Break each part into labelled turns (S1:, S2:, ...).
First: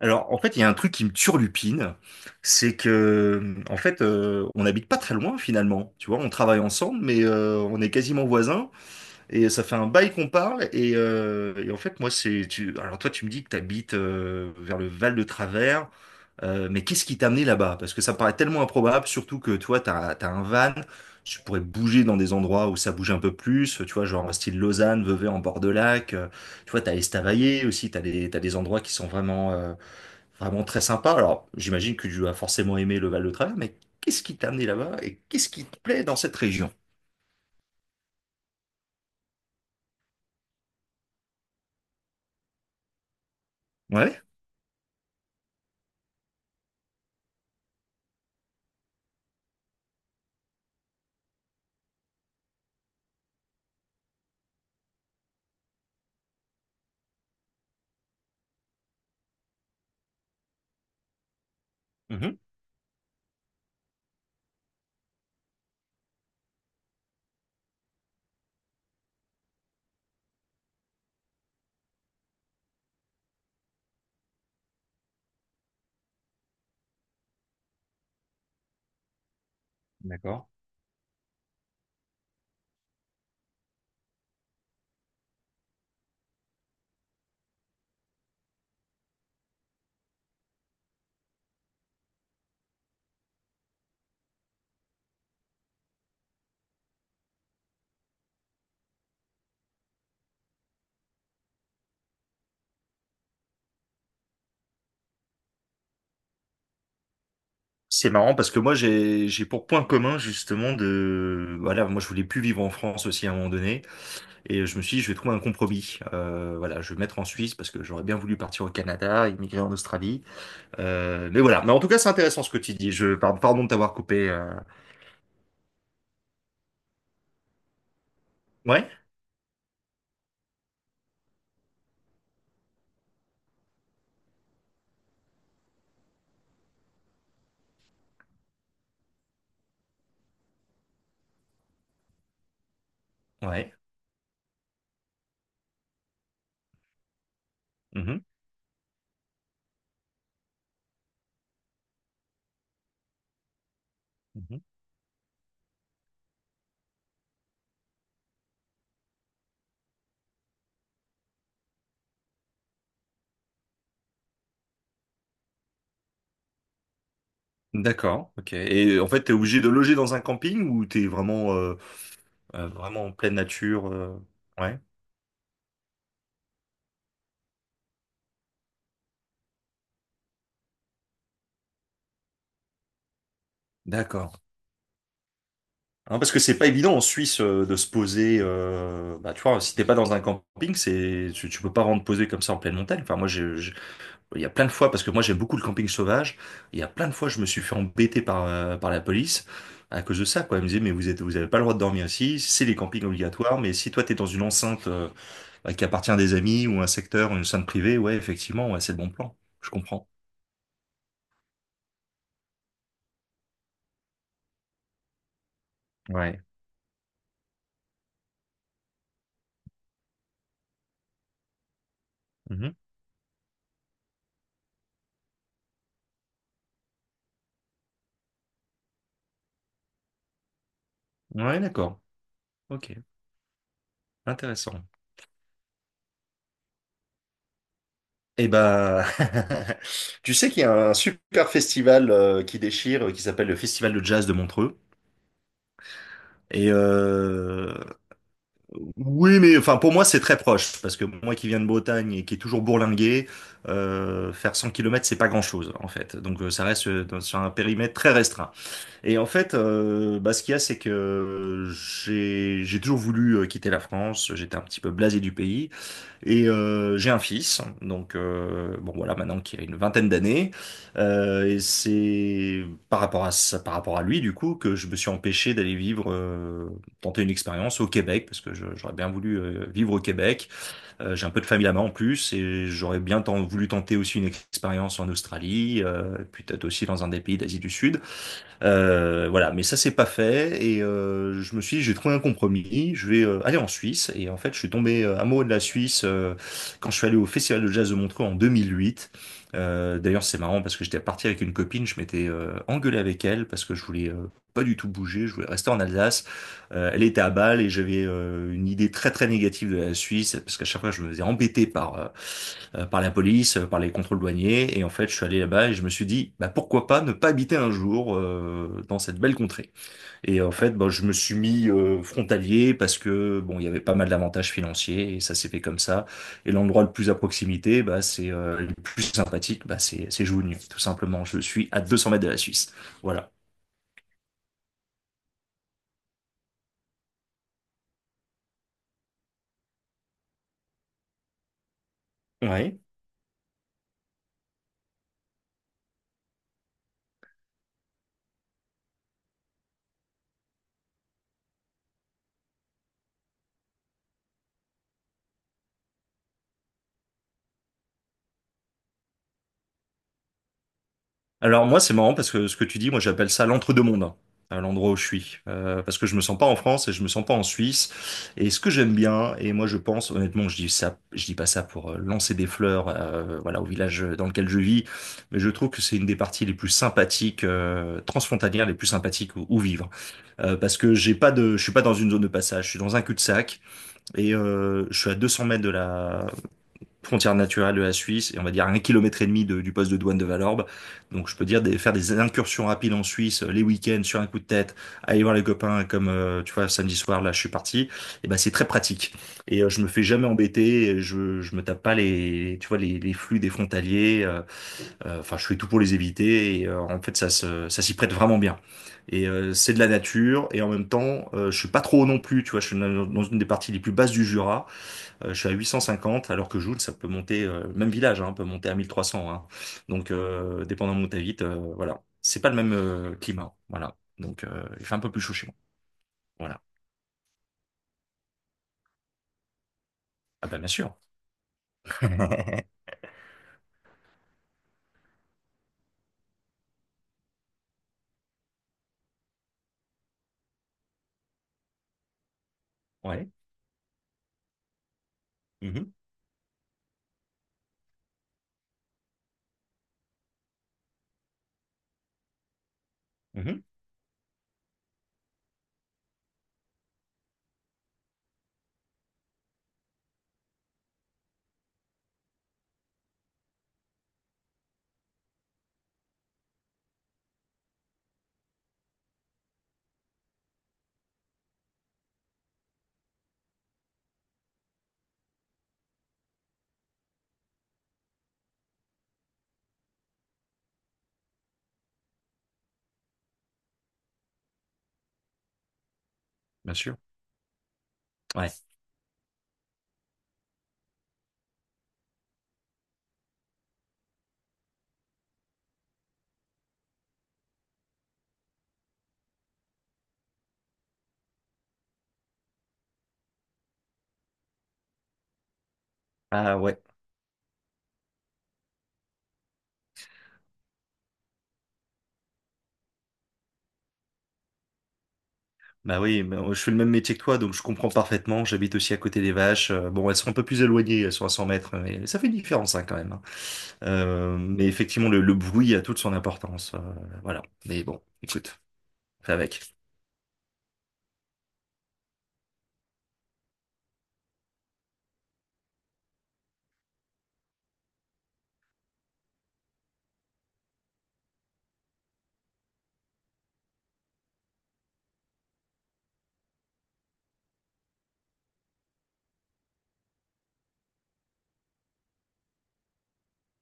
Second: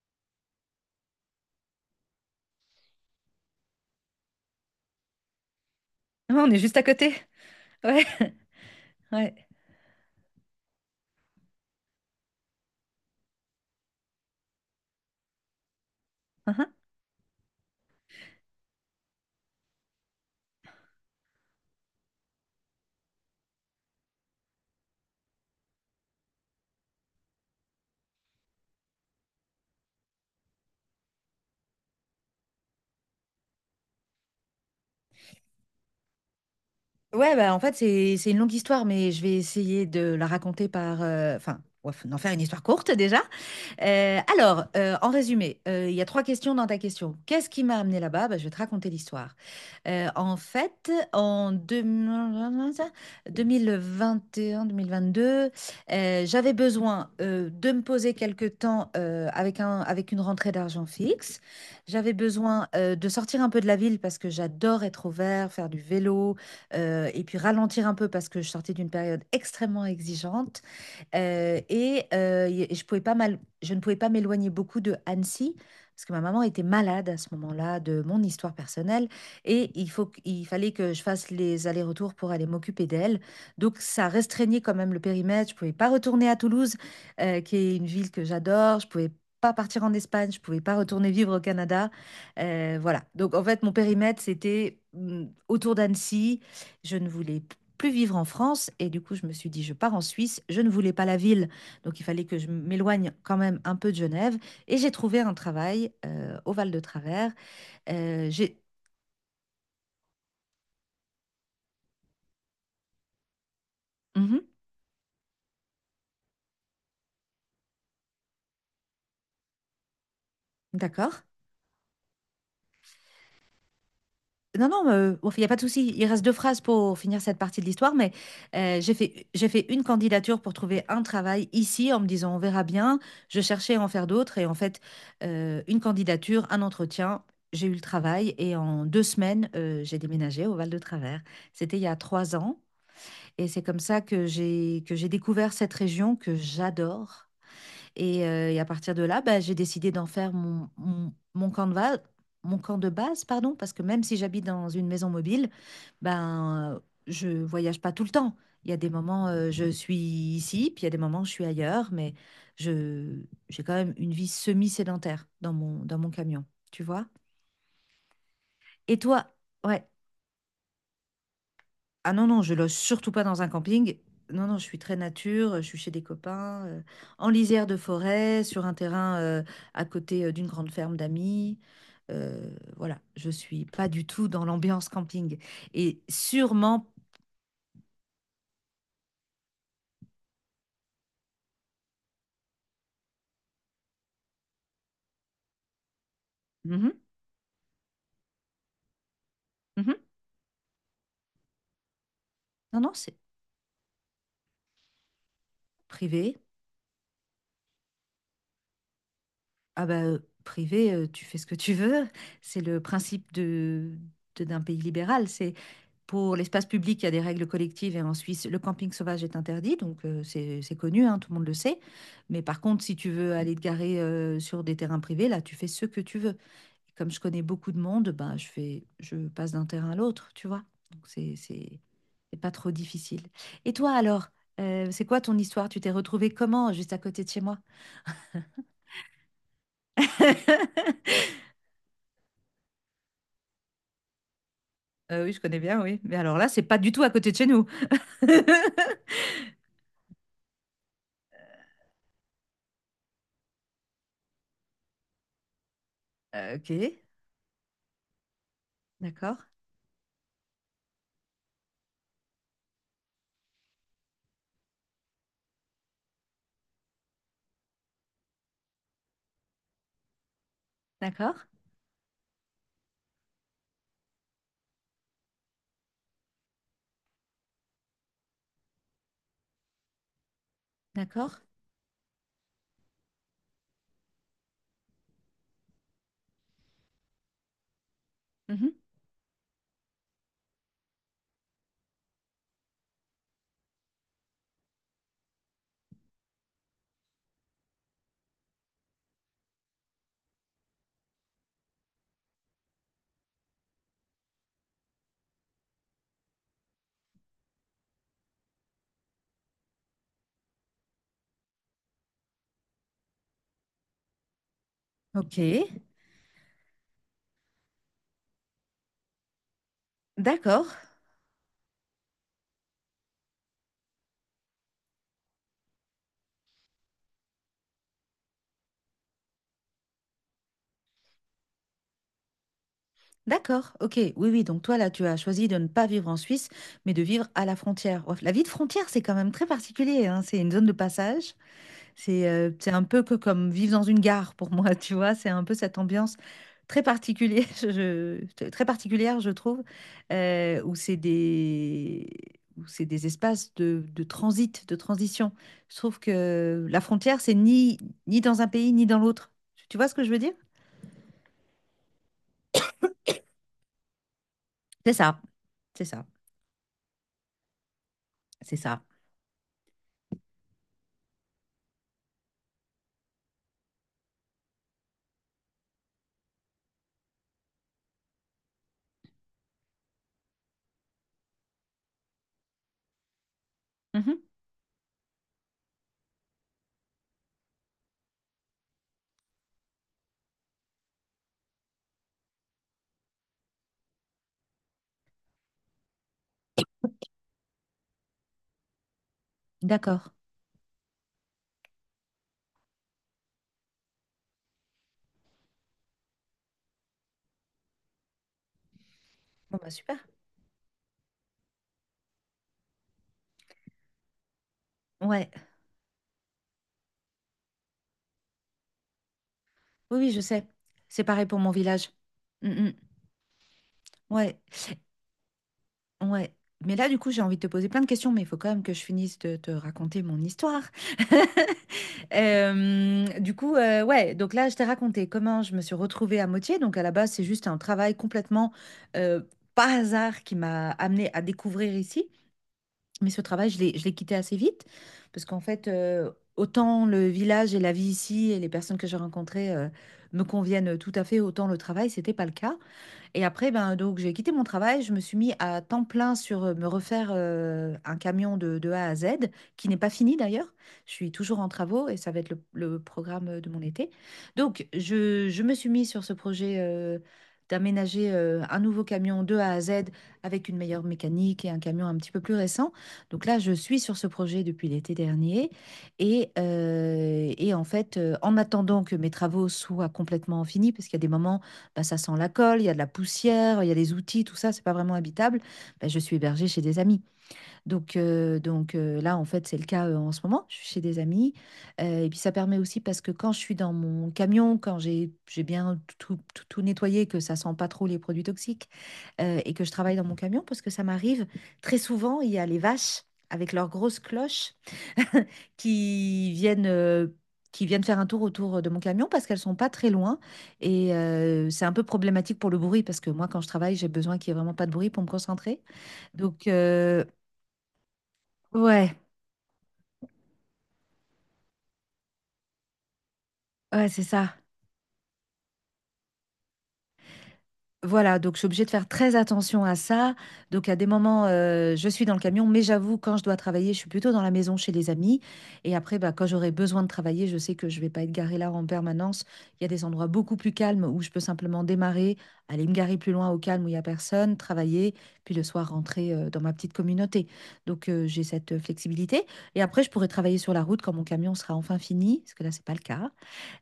S1: Alors, en fait, il y a un truc qui me turlupine, c'est que, en fait, on n'habite pas très loin finalement. Tu vois, on
S2: Ouais, on est
S1: travaille
S2: juste à
S1: ensemble,
S2: côté.
S1: mais on est
S2: Ouais,
S1: quasiment voisins,
S2: ouais.
S1: et ça fait un bail qu'on parle. Et en fait, moi, alors toi, tu me dis que tu habites vers le Val de Travers,
S2: Uhum.
S1: mais qu'est-ce qui t'a amené là-bas? Parce que ça me paraît tellement improbable, surtout que toi, t'as un van, tu pourrais bouger dans des endroits où ça bouge un peu plus, tu vois, genre style Lausanne, Vevey en bord de lac. Tu vois, t'as Estavayer aussi, t'as des endroits qui sont vraiment très sympa. Alors, j'imagine que tu as forcément aimé le Val-de-Travers, mais qu'est-ce qui t'a amené là-bas et qu'est-ce qui te plaît dans cette région?
S2: Ouais, bah, en fait, c'est une longue histoire, mais je vais essayer de la raconter Enfin, ouais, d'en faire une histoire courte déjà.
S1: Ouais.
S2: En résumé, il y a trois questions dans ta question. Qu'est-ce qui m'a amené là-bas? Bah, je vais te raconter l'histoire. En fait, en 2021-2022, j'avais besoin de me poser quelque temps avec avec une rentrée d'argent fixe. J'avais
S1: Mhm.
S2: besoin de sortir un peu de la ville parce que j'adore être au vert, faire du vélo. Et puis ralentir un peu parce que je sortais d'une période extrêmement exigeante, et je pouvais pas mal, je ne pouvais pas m'éloigner beaucoup de Annecy parce que ma maman était malade à ce moment-là de mon histoire personnelle et
S1: D'accord.
S2: il fallait que je fasse les allers-retours pour aller m'occuper d'elle. Donc ça restreignait quand même le périmètre. Je pouvais pas retourner à Toulouse, qui est une ville que j'adore. Je pouvais pas partir en Espagne. Je pouvais pas retourner vivre au Canada. Voilà. Donc en fait, mon périmètre, c'était autour d'Annecy. Je ne voulais plus vivre en France. Et du coup, je me suis dit, je pars en Suisse. Je ne voulais pas la ville, donc il fallait que je m'éloigne quand même un peu de Genève. Et j'ai trouvé un travail au Val de Travers.
S1: C'est
S2: Euh,
S1: marrant parce que
S2: j'ai...
S1: moi, j'ai pour point commun, justement, de, voilà, moi je voulais plus vivre en France aussi à un moment donné,
S2: Mhm,
S1: et je me suis dit, je vais trouver un compromis. Voilà, je vais me mettre en Suisse parce que j'aurais bien voulu partir au Canada, immigrer en Australie.
S2: d'accord.
S1: Mais voilà, mais en tout cas, c'est intéressant ce que tu dis. Pardon de t'avoir coupé.
S2: Non, non, enfin, il n'y a pas de souci. Il reste deux phrases pour finir cette partie de l'histoire, mais
S1: Ouais.
S2: j'ai fait une candidature pour trouver un travail ici en me disant on verra bien. Je cherchais à en faire d'autres et en fait, une candidature, un entretien, j'ai eu le travail et en deux semaines, j'ai déménagé au Val-de-Travers. C'était il y a trois ans et c'est
S1: Ouais.
S2: comme ça que j'ai découvert cette région que j'adore. Et à partir de là, bah, j'ai décidé d'en faire mon mon camp de base, pardon, parce que même si j'habite
S1: Mhm.
S2: dans une maison mobile, ben, euh, je voyage pas tout le temps. Il y a des moments, je suis ici, puis il y a des moments, je suis ailleurs, mais je, j'ai quand même une vie semi-sédentaire dans dans mon camion, tu vois?
S1: D'accord, ok.
S2: Et
S1: Et en fait,
S2: toi?
S1: t'es obligé de
S2: Ouais.
S1: loger dans un camping ou t'es vraiment, euh,
S2: Ah non, non, je
S1: euh,
S2: loge
S1: vraiment en
S2: surtout pas
S1: pleine
S2: dans un
S1: nature,
S2: camping.
S1: euh,
S2: Non, non, je suis
S1: Ouais.
S2: très nature, je suis chez des copains, en lisière de forêt, sur un terrain à côté d'une grande ferme d'amis. Voilà, je suis pas du tout
S1: D'accord.
S2: dans l'ambiance camping. Et
S1: Hein, parce que c'est pas
S2: sûrement...
S1: évident en Suisse de se poser. Bah, tu vois, si t'es pas dans un camping, tu peux pas vraiment te poser comme ça en pleine montagne. Enfin, moi, il y a plein de fois, parce que moi, j'aime beaucoup le camping sauvage. Il y a
S2: Mhm,
S1: plein de fois, je me suis fait embêter par la police
S2: mhm.
S1: à cause de ça. Quoi, ils me disaient, mais vous avez pas le droit de dormir ici. C'est les
S2: Non, non,
S1: campings
S2: c'est
S1: obligatoires. Mais si toi t'es dans une enceinte, bah, qui appartient à des
S2: privé.
S1: amis, ou un secteur ou une scène privée, ouais, effectivement, ouais, c'est le bon plan. Je
S2: Ah bah,
S1: comprends.
S2: euh, privé, tu fais ce que tu veux. C'est le principe d'un pays libéral. C'est... Pour
S1: Ouais.
S2: l'espace public, il y a des règles collectives et en Suisse, le camping sauvage est interdit, donc c'est connu, hein, tout le monde le sait. Mais par
S1: Mhm.
S2: contre, si tu veux aller te garer sur des terrains privés, là, tu fais ce que tu veux. Comme je connais beaucoup de monde, ben, je passe d'un terrain à l'autre, tu vois. Donc
S1: Ouais, d'accord.
S2: c'est pas trop
S1: Ok,
S2: difficile. Et toi alors,
S1: intéressant.
S2: c'est quoi ton histoire? Tu t'es retrouvée comment, juste à côté de chez moi?
S1: Eh ben, tu sais qu'il y a un super festival qui déchire, qui s'appelle le Festival de Jazz de Montreux.
S2: Oui, je connais bien, oui. Mais alors là, c'est
S1: Et,
S2: pas du tout à côté de chez nous.
S1: oui, mais enfin pour moi c'est très proche, parce que moi qui viens de Bretagne et qui est toujours bourlingué, faire 100 kilomètres, c'est pas grand-chose en fait. Donc ça
S2: Ok,
S1: reste, sur un périmètre très restreint. Et en
S2: d'accord,
S1: fait, bah, ce qu'il y a, c'est que j'ai toujours voulu quitter la France. J'étais un petit peu blasé du pays. Et, j'ai un fils, donc bon, voilà, maintenant qui a une vingtaine d'années.
S2: d'accord.
S1: Et c'est par rapport à ça, par rapport à lui, du coup, que je me suis empêché d'aller vivre, tenter une expérience au Québec, parce que j'aurais bien voulu vivre au Québec. J'ai un
S2: D'accord.
S1: peu de famille là-bas en plus, et j'aurais bien voulu tenter aussi une expérience en Australie, puis peut-être aussi dans un des pays d'Asie du Sud.
S2: Mhm.
S1: Voilà, mais ça, c'est pas fait. Et je me suis dit, j'ai trouvé un compromis, je vais aller en Suisse. Et en fait, je suis tombé amoureux de la Suisse quand je suis allé au Festival de Jazz de Montreux en 2008. D'ailleurs, c'est marrant parce que j'étais parti avec une copine, je m'étais engueulé avec elle parce que je voulais pas du tout bouger, je voulais rester en Alsace. Elle était à Bâle, et j'avais une idée très très négative de la Suisse, parce qu'à chaque fois, je me faisais embêter par par la police, par les contrôles douaniers. Et en fait, je suis
S2: Ok.
S1: allé là-bas et je me suis dit, bah, pourquoi pas ne pas habiter un jour dans cette belle contrée. Et en
S2: D'accord.
S1: fait, bah, je me suis mis frontalier, parce que bon, il y avait pas mal d'avantages financiers et ça s'est fait comme ça. Et l'endroit le plus à proximité, bah, c'est, le plus sympathique, bah, c'est Jougny, tout simplement. Je suis à 200 mètres de la Suisse. Voilà.
S2: D'accord. Ok. Oui, oui. Donc toi, là, tu as choisi de ne pas vivre en Suisse, mais de vivre à la frontière. Ouais, la vie de frontière, c'est quand même très particulier, hein. C'est une zone de passage. C'est
S1: Ouais.
S2: un peu que comme vivre dans une gare pour moi, tu vois. C'est un peu cette ambiance très particulière, très particulière, je trouve, euh, où c'est des... où c'est des espaces de transit, de transition. Je trouve que la frontière, c'est ni dans un pays, ni dans l'autre. Tu vois ce que je veux dire?
S1: Alors moi, c'est marrant, parce que ce que tu dis, moi j'appelle ça l'entre-deux-mondes, hein, à l'endroit
S2: C'est
S1: où je
S2: ça,
S1: suis.
S2: c'est
S1: Parce
S2: ça,
S1: que je me sens pas en France et je me sens pas en Suisse. Et
S2: c'est
S1: ce que
S2: ça.
S1: j'aime bien, et moi je pense, honnêtement, je dis ça, je dis pas ça pour lancer des fleurs, voilà, au village dans lequel je vis, mais je trouve que c'est une des parties les plus sympathiques, transfrontalières, les plus sympathiques où vivre. Parce que j'ai pas de, je suis pas dans une zone de passage, je suis dans un cul-de-sac,
S2: Mhm.
S1: et je suis à 200 mètres de la frontière naturelle de la Suisse, et on va dire à un kilomètre et demi du poste de douane de Valorbe. Donc je peux faire des incursions rapides en Suisse, les week-ends, sur un coup de tête, aller voir les copains, comme, tu vois, samedi soir là, je suis parti. Et ben c'est très pratique, et je me fais
S2: D'accord.
S1: jamais embêter, et je me tape pas les, tu vois, les flux des frontaliers. Enfin je fais tout pour les éviter, et en fait, ça s'y prête vraiment bien. Et,
S2: Bon, bah
S1: c'est de la
S2: super.
S1: nature, et en même temps, je suis pas trop haut non plus. Tu vois, je suis dans une des parties les plus basses du Jura.
S2: Ouais,
S1: Je suis à 850, alors que Joule, ça peut monter, même village, hein, peut monter à 1300, hein.
S2: oui,
S1: Donc,
S2: oui, je sais.
S1: dépendamment
S2: C'est
S1: où tu
S2: pareil pour
S1: habites,
S2: mon village.
S1: voilà. C'est
S2: Mm,
S1: pas le
S2: mm.
S1: même climat. Voilà.
S2: Ouais,
S1: Donc, il fait un peu plus chaud chez moi.
S2: ouais.
S1: Voilà.
S2: Mais là, du coup, j'ai envie de te poser plein de questions, mais il faut quand même que je finisse de te raconter mon
S1: Ah bah,
S2: histoire.
S1: bien sûr.
S2: Du coup, donc là, je t'ai raconté comment je me suis retrouvée à Moitié. Donc, à la base, c'est juste un travail complètement euh, par hasard qui m'a amenée à découvrir ici. Mais ce
S1: Ouais.
S2: travail, je l'ai quitté assez vite parce qu'en fait,
S1: Mhm.
S2: autant le village et la vie ici et les personnes que j'ai rencontrées me conviennent tout à fait, autant le travail, c'était pas le cas. Et après,
S1: Mhm.
S2: ben, donc, j'ai quitté mon travail. Je me suis mis à temps plein sur me refaire un camion de A à Z, qui n'est pas fini d'ailleurs. Je suis toujours en travaux et ça va être le programme de mon été. Donc, je me suis mis sur ce projet d'aménager un nouveau camion de A à Z avec une meilleure mécanique et un camion un petit peu plus récent. Donc là, je suis sur ce projet depuis l'été dernier. Et en fait, en attendant que mes travaux soient complètement finis, parce qu'il y a des moments bah, ça sent la colle, il y a de la poussière, il y a des outils, tout ça, c'est pas vraiment habitable. Bah, je suis hébergée chez
S1: Bien
S2: des
S1: sûr.
S2: amis. Donc, euh,
S1: Ouais.
S2: donc euh, là, en fait, c'est le cas en ce moment. Je suis chez des amis. Et puis, ça permet aussi parce que quand je suis dans mon camion, quand j'ai bien tout nettoyé, que ça sent pas trop les produits toxiques et que je travaille dans mon camion, parce que ça m'arrive très souvent, il y a les vaches avec leurs grosses cloches qui
S1: Ah ouais.
S2: qui viennent faire un tour autour de mon camion parce qu'elles sont pas très loin. Et c'est un peu problématique pour le bruit parce que moi, quand je travaille, j'ai besoin qu'il n'y ait vraiment pas de bruit pour me concentrer.
S1: Bah oui, bah,
S2: Donc,
S1: je fais le même
S2: euh,
S1: métier que toi, donc je comprends parfaitement. J'habite aussi
S2: ouais,
S1: à côté des vaches. Bon, elles sont un peu plus éloignées, elles sont à 100 mètres, mais ça fait une différence, hein, quand même, hein.
S2: ouais, c'est ça.
S1: Mais effectivement, le bruit a toute son importance. Voilà. Mais bon,
S2: Voilà, donc je suis
S1: écoute,
S2: obligée de faire très
S1: fais avec.
S2: attention à ça. Donc à des moments, je suis dans le camion, mais j'avoue, quand je dois travailler, je suis plutôt dans la maison chez les amis. Et après, bah, quand j'aurai besoin de travailler, je sais que je vais pas être garée là en permanence. Il y a des endroits beaucoup plus calmes où je peux simplement démarrer, aller me garer plus loin au calme où il y a personne, travailler, puis le soir rentrer dans ma petite communauté. Donc j'ai cette flexibilité. Et après, je pourrai travailler sur la route quand mon camion sera enfin fini, parce que là, c'est pas le cas.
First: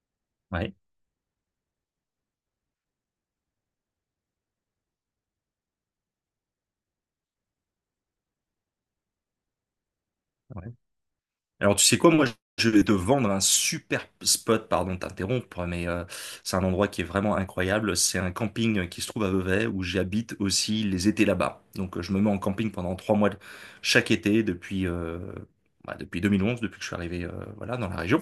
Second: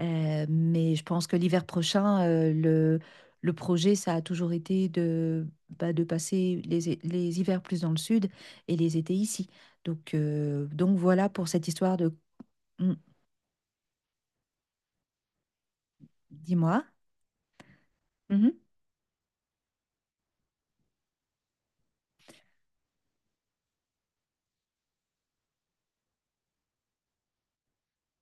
S1: Ouais.
S2: Mais je pense que l'hiver prochain, le projet, ça a toujours été de, bah, de passer les hivers plus dans le sud et les étés ici. Donc, euh,
S1: Ouais.
S2: donc voilà pour cette
S1: Alors, tu
S2: histoire
S1: sais quoi,
S2: de...
S1: moi, je vais te
S2: Hmm,
S1: vendre un super spot, pardon de t'interrompre, mais c'est un
S2: dis-moi.
S1: endroit qui est vraiment incroyable. C'est un
S2: Mhm,
S1: camping qui se trouve à Vevey, où j'habite aussi les étés là-bas. Donc, je me mets en camping pendant 3 mois chaque été depuis, bah, depuis 2011, depuis que je suis arrivé, voilà, dans la région.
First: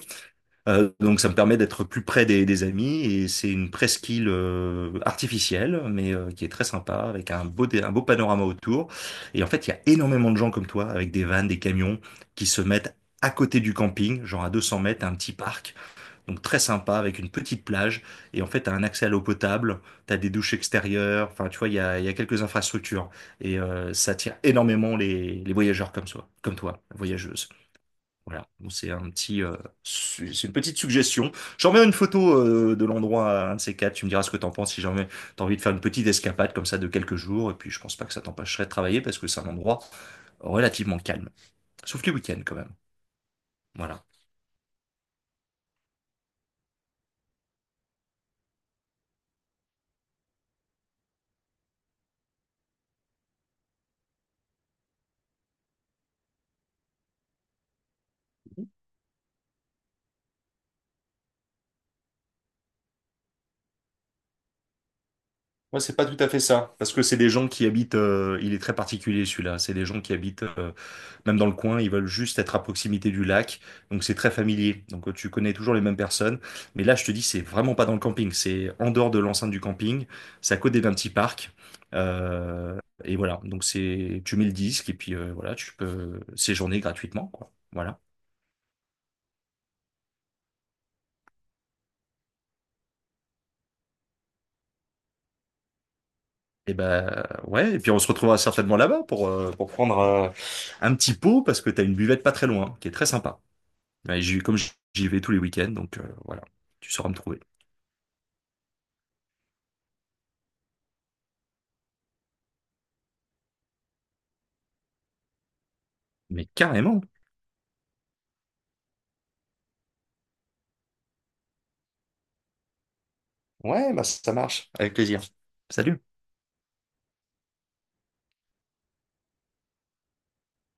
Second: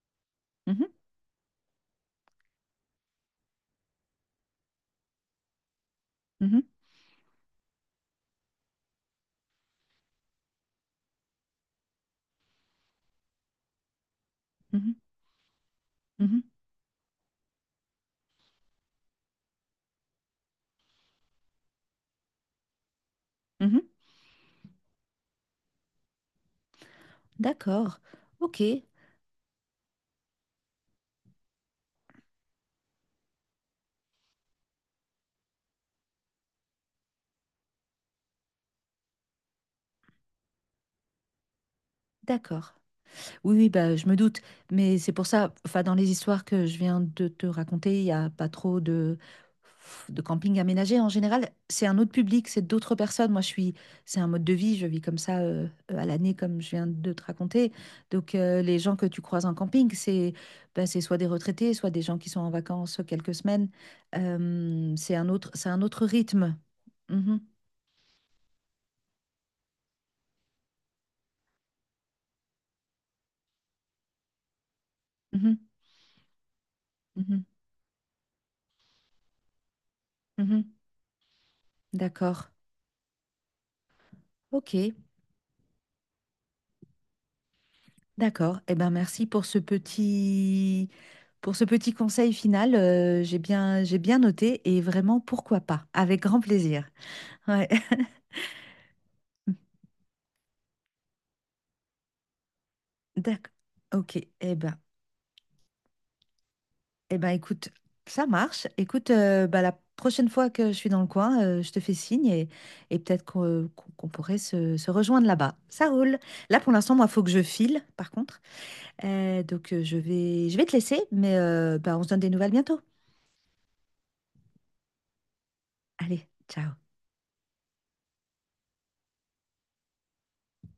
S2: mhm,
S1: Donc ça me permet d'être plus près des amis, et c'est une presqu'île artificielle, mais qui est
S2: mhm,
S1: très sympa, avec un beau panorama autour. Et en fait, il y a énormément de gens comme toi avec des vannes, des camions, qui se mettent à côté du camping, genre à 200 mètres, un petit parc, donc
S2: mhm,
S1: très sympa, avec une petite plage. Et en fait, t'as un accès à l'eau potable, t'as des douches extérieures, enfin tu vois, il y a quelques infrastructures. Et
S2: mhm, mhm.
S1: ça attire énormément les, voyageurs comme toi, comme toi voyageuse,
S2: D'accord.
S1: voilà.
S2: Ok,
S1: Donc, c'est une petite suggestion. J'enverrai une photo de l'endroit à un de ces quatre. Tu me diras ce que t'en penses, si jamais t'as envie de faire une petite escapade comme ça de quelques jours. Et puis je pense pas que ça t'empêcherait de travailler, parce que c'est un endroit relativement calme, sauf les week-ends quand même.
S2: d'accord. Oui, oui, bah,
S1: Voilà.
S2: je me doute, mais c'est pour ça, enfin, dans les histoires que je viens de te raconter, il n'y a pas trop de camping aménagé. En général, c'est un autre public, c'est d'autres personnes. Moi, c'est un mode de vie, je vis comme ça à l'année, comme je viens de te raconter. Donc, les gens que tu croises en camping, c'est bah, c'est soit des retraités, soit des gens qui sont en vacances quelques semaines. C'est
S1: Moi,
S2: un
S1: c'est
S2: autre
S1: pas tout à fait
S2: rythme.
S1: ça, parce que c'est des
S2: Mhm,
S1: gens qui habitent. Il est très particulier celui-là. C'est des gens qui habitent même dans le coin. Ils veulent juste être à proximité du lac, donc c'est très familier. Donc tu connais
S2: mhm,
S1: toujours les mêmes personnes. Mais là, je te dis, c'est
S2: mhm,
S1: vraiment pas dans le camping. C'est en dehors de l'enceinte du camping. C'est à
S2: mhm.
S1: côté d'un petit parc.
S2: D'accord.
S1: Et voilà. Donc, tu mets le
S2: Ok.
S1: disque et puis, voilà, tu peux séjourner gratuitement, quoi. Voilà.
S2: D'accord. Eh ben, merci pour ce petit conseil final. J'ai bien noté et vraiment, pourquoi pas? Avec grand
S1: Et
S2: plaisir.
S1: ben,
S2: Ouais.
S1: ouais. Et puis on se retrouvera certainement là-bas pour, pour prendre un petit pot, parce que t'as une buvette pas très loin qui est très sympa.
S2: D'accord. Ok.
S1: Ouais,
S2: Eh
S1: comme
S2: ben,
S1: j'y vais tous les week-ends, donc voilà, tu sauras me
S2: eh ben,
S1: trouver.
S2: écoute, ça marche. Écoute, la prochaine fois que je suis dans le coin, je te fais signe et peut-être qu'on pourrait se rejoindre là-bas. Ça roule.
S1: Mais
S2: Là, pour l'instant,
S1: carrément.
S2: moi, faut que je file, par contre. Donc je vais te laisser, mais bah, on se donne des nouvelles bientôt.
S1: Ouais, bah ça marche, avec plaisir. Salut.
S2: Allez, ciao.